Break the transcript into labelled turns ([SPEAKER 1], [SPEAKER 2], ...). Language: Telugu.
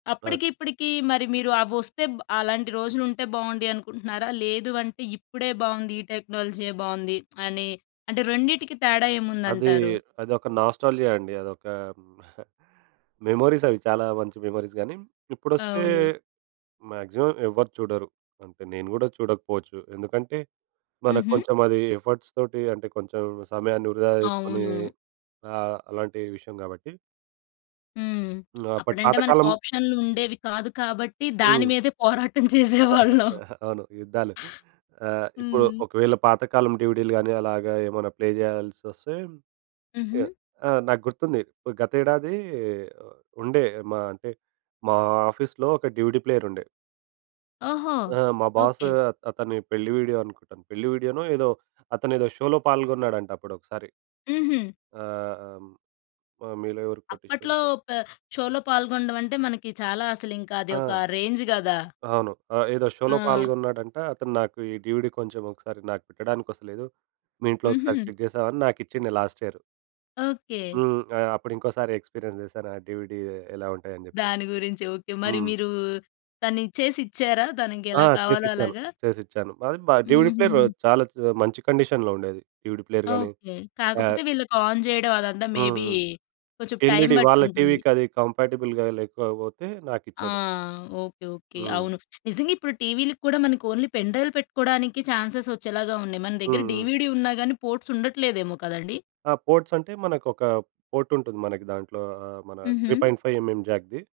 [SPEAKER 1] ఆట్
[SPEAKER 2] అప్పటికి ఇప్పటికి మరి మీరు అవొస్తే అలాంటి రోజులు ఉంటే బావుంది అనుకుంటున్నారా? లేదు అంటే ఇప్పుడే బావుంది ఈ టెక్నాలజీ ఏ బావుంది అని, అంటే రెండిటికి తేడా
[SPEAKER 1] అది
[SPEAKER 2] ఏముందంటారు?
[SPEAKER 1] అదొక నాస్టాల్జియా అండి. అదొక మెమోరీస్ అవి. చాలా మంచి మెమోరీస్ గాని, ఇప్పుడొస్తే
[SPEAKER 2] అవును.
[SPEAKER 1] మాక్సిమం ఎవ్వరు చూడరు అంటే నేను గూడా చూడకపోవచ్చు. ఎందుకంటే మనకు
[SPEAKER 2] హుహు.
[SPEAKER 1] కొంచెం అది ఎఫర్ట్స్ తోటి అంటే కొంచెం సమయాన్ని వృధా జేసుకుని
[SPEAKER 2] అవును.
[SPEAKER 1] ఆహ్, అలాంటి విషయం గాబట్టి.
[SPEAKER 2] హ్మ్.
[SPEAKER 1] హ్మ్ అపటి
[SPEAKER 2] అప్పుడంటే
[SPEAKER 1] పాత
[SPEAKER 2] మనకు
[SPEAKER 1] కాలం
[SPEAKER 2] ఆప్షన్‌లు ఉండేవి కాదు కాబట్టి దాని
[SPEAKER 1] హ్మ్.
[SPEAKER 2] మీదే పోరాటం చేసేవాళ్ళం.
[SPEAKER 1] అవును యుద్ధాలు. ఆహ్, ఇప్పుడు
[SPEAKER 2] హ్మ్.
[SPEAKER 1] ఒకవేళ పాతకాలం డీవీడీ‌లు గాని అలాగా ఏమైనా ప్లే జేయాల్సొస్తే ఇగ
[SPEAKER 2] హుహు.
[SPEAKER 1] ఆ నాకు గుర్తుంది. గత ఏడాది ఆహ్, ఉండే మా అంటే మా ఆఫీస్లో ఒక డీవీడీ ప్లేయర్ ఉండే.
[SPEAKER 2] ఓహో!
[SPEAKER 1] ఆ! మా బాస్
[SPEAKER 2] ఓకే.
[SPEAKER 1] అతని పెళ్లి వీడియో అనుకుంటాను. పెళ్లి వీడియో‌నో ఏదో అతనేదో షోలో పాల్గొన్నాడంట అప్పుడొకసారి.
[SPEAKER 2] హుహు.
[SPEAKER 1] ఆ! అమ్ ఆ 'మీలో ఎవరు
[SPEAKER 2] అప్పట్లో
[SPEAKER 1] కోటీశ్వరుడు.'
[SPEAKER 2] పె షోలో పాల్గొనడం అంటే మనకి చాలా అస‌లింక అది ఒక
[SPEAKER 1] ఆ!
[SPEAKER 2] రేంజ్ గదా!
[SPEAKER 1] అవును. ఆ ఏదో షోలో
[SPEAKER 2] ఆ!
[SPEAKER 1] పాల్గొన్నాడంట అతను నాకు ఈ డీవీడీ కొంచెం ఒకసారి నాకు పెట్టడానికి వస్తలేదు. మీ ఇంట్లో ఒకసారి
[SPEAKER 2] హుహు.
[SPEAKER 1] చెక్ జేస్తావా అని నాకిచ్చింది లాస్ట్ యియర్.
[SPEAKER 2] ఓకే.
[SPEAKER 1] హ్మ్. ఆ! అప్పుడు ఇంకోసారి ఎక్స్‌పీరియన్స్ జేశాను ఆ డీవీడీ ఎలా ఉంటాయి అని జెప్పి.
[SPEAKER 2] దాని గురించి ఓకే మరి
[SPEAKER 1] హ్మ్.
[SPEAKER 2] మీరు తనిచ్చేసి ఇచ్చారా? తనకి
[SPEAKER 1] ఆ!
[SPEAKER 2] ఎలా కావాలో
[SPEAKER 1] చేసిచ్చాను,
[SPEAKER 2] అలాగా?
[SPEAKER 1] చేసిచ్చాను. అది బ డీవీడీ ప్లేయర్
[SPEAKER 2] హుహు.
[SPEAKER 1] చాలా మంచి కండిషన్‌లో ఉండే అది. డీవీడీ ప్లేయర్ గాని.
[SPEAKER 2] ఓకే.
[SPEAKER 1] ఆహ్,
[SPEAKER 2] కాకపోతే వీళ్ళకి ఆన్ జేయడం అదంతా
[SPEAKER 1] హ్మ్,
[SPEAKER 2] మేబీ
[SPEAKER 1] హ్మ్.
[SPEAKER 2] కొంచెం టైం
[SPEAKER 1] ఎల్ఇడి వాళ్ళ
[SPEAKER 2] బట్టుంటుంది.
[SPEAKER 1] టీవీ‌కది కంపాటిబుల్‌గా లేకపోతే
[SPEAKER 2] ఆ!
[SPEAKER 1] నాకిచ్చాడు.
[SPEAKER 2] Okay, okay.
[SPEAKER 1] హ్మ్.
[SPEAKER 2] అవును నిజంగిప్పుడు టీవీలకూడా మనకొన్లీ పెన్ డ్రైవ్‌లు పెట్టుకోడానికి చాన్స్‌స్ వచ్చేలాగా ఉన్నాయి. మన
[SPEAKER 1] హ్మ్,
[SPEAKER 2] దగ్గర
[SPEAKER 1] హ్మ్.
[SPEAKER 2] డీవీడీ ఉన్నా గాని పోర్ట్స్ ఉండట్లేదేమో కదండీ.
[SPEAKER 1] ఆ! పోర్ట్స్ అంటే మనకొక పోర్ట్ ఉంటుంది మనకి దాంట్లో ఆ! మన త్రీ
[SPEAKER 2] హుహు.
[SPEAKER 1] Point five mm జాక్‌ది.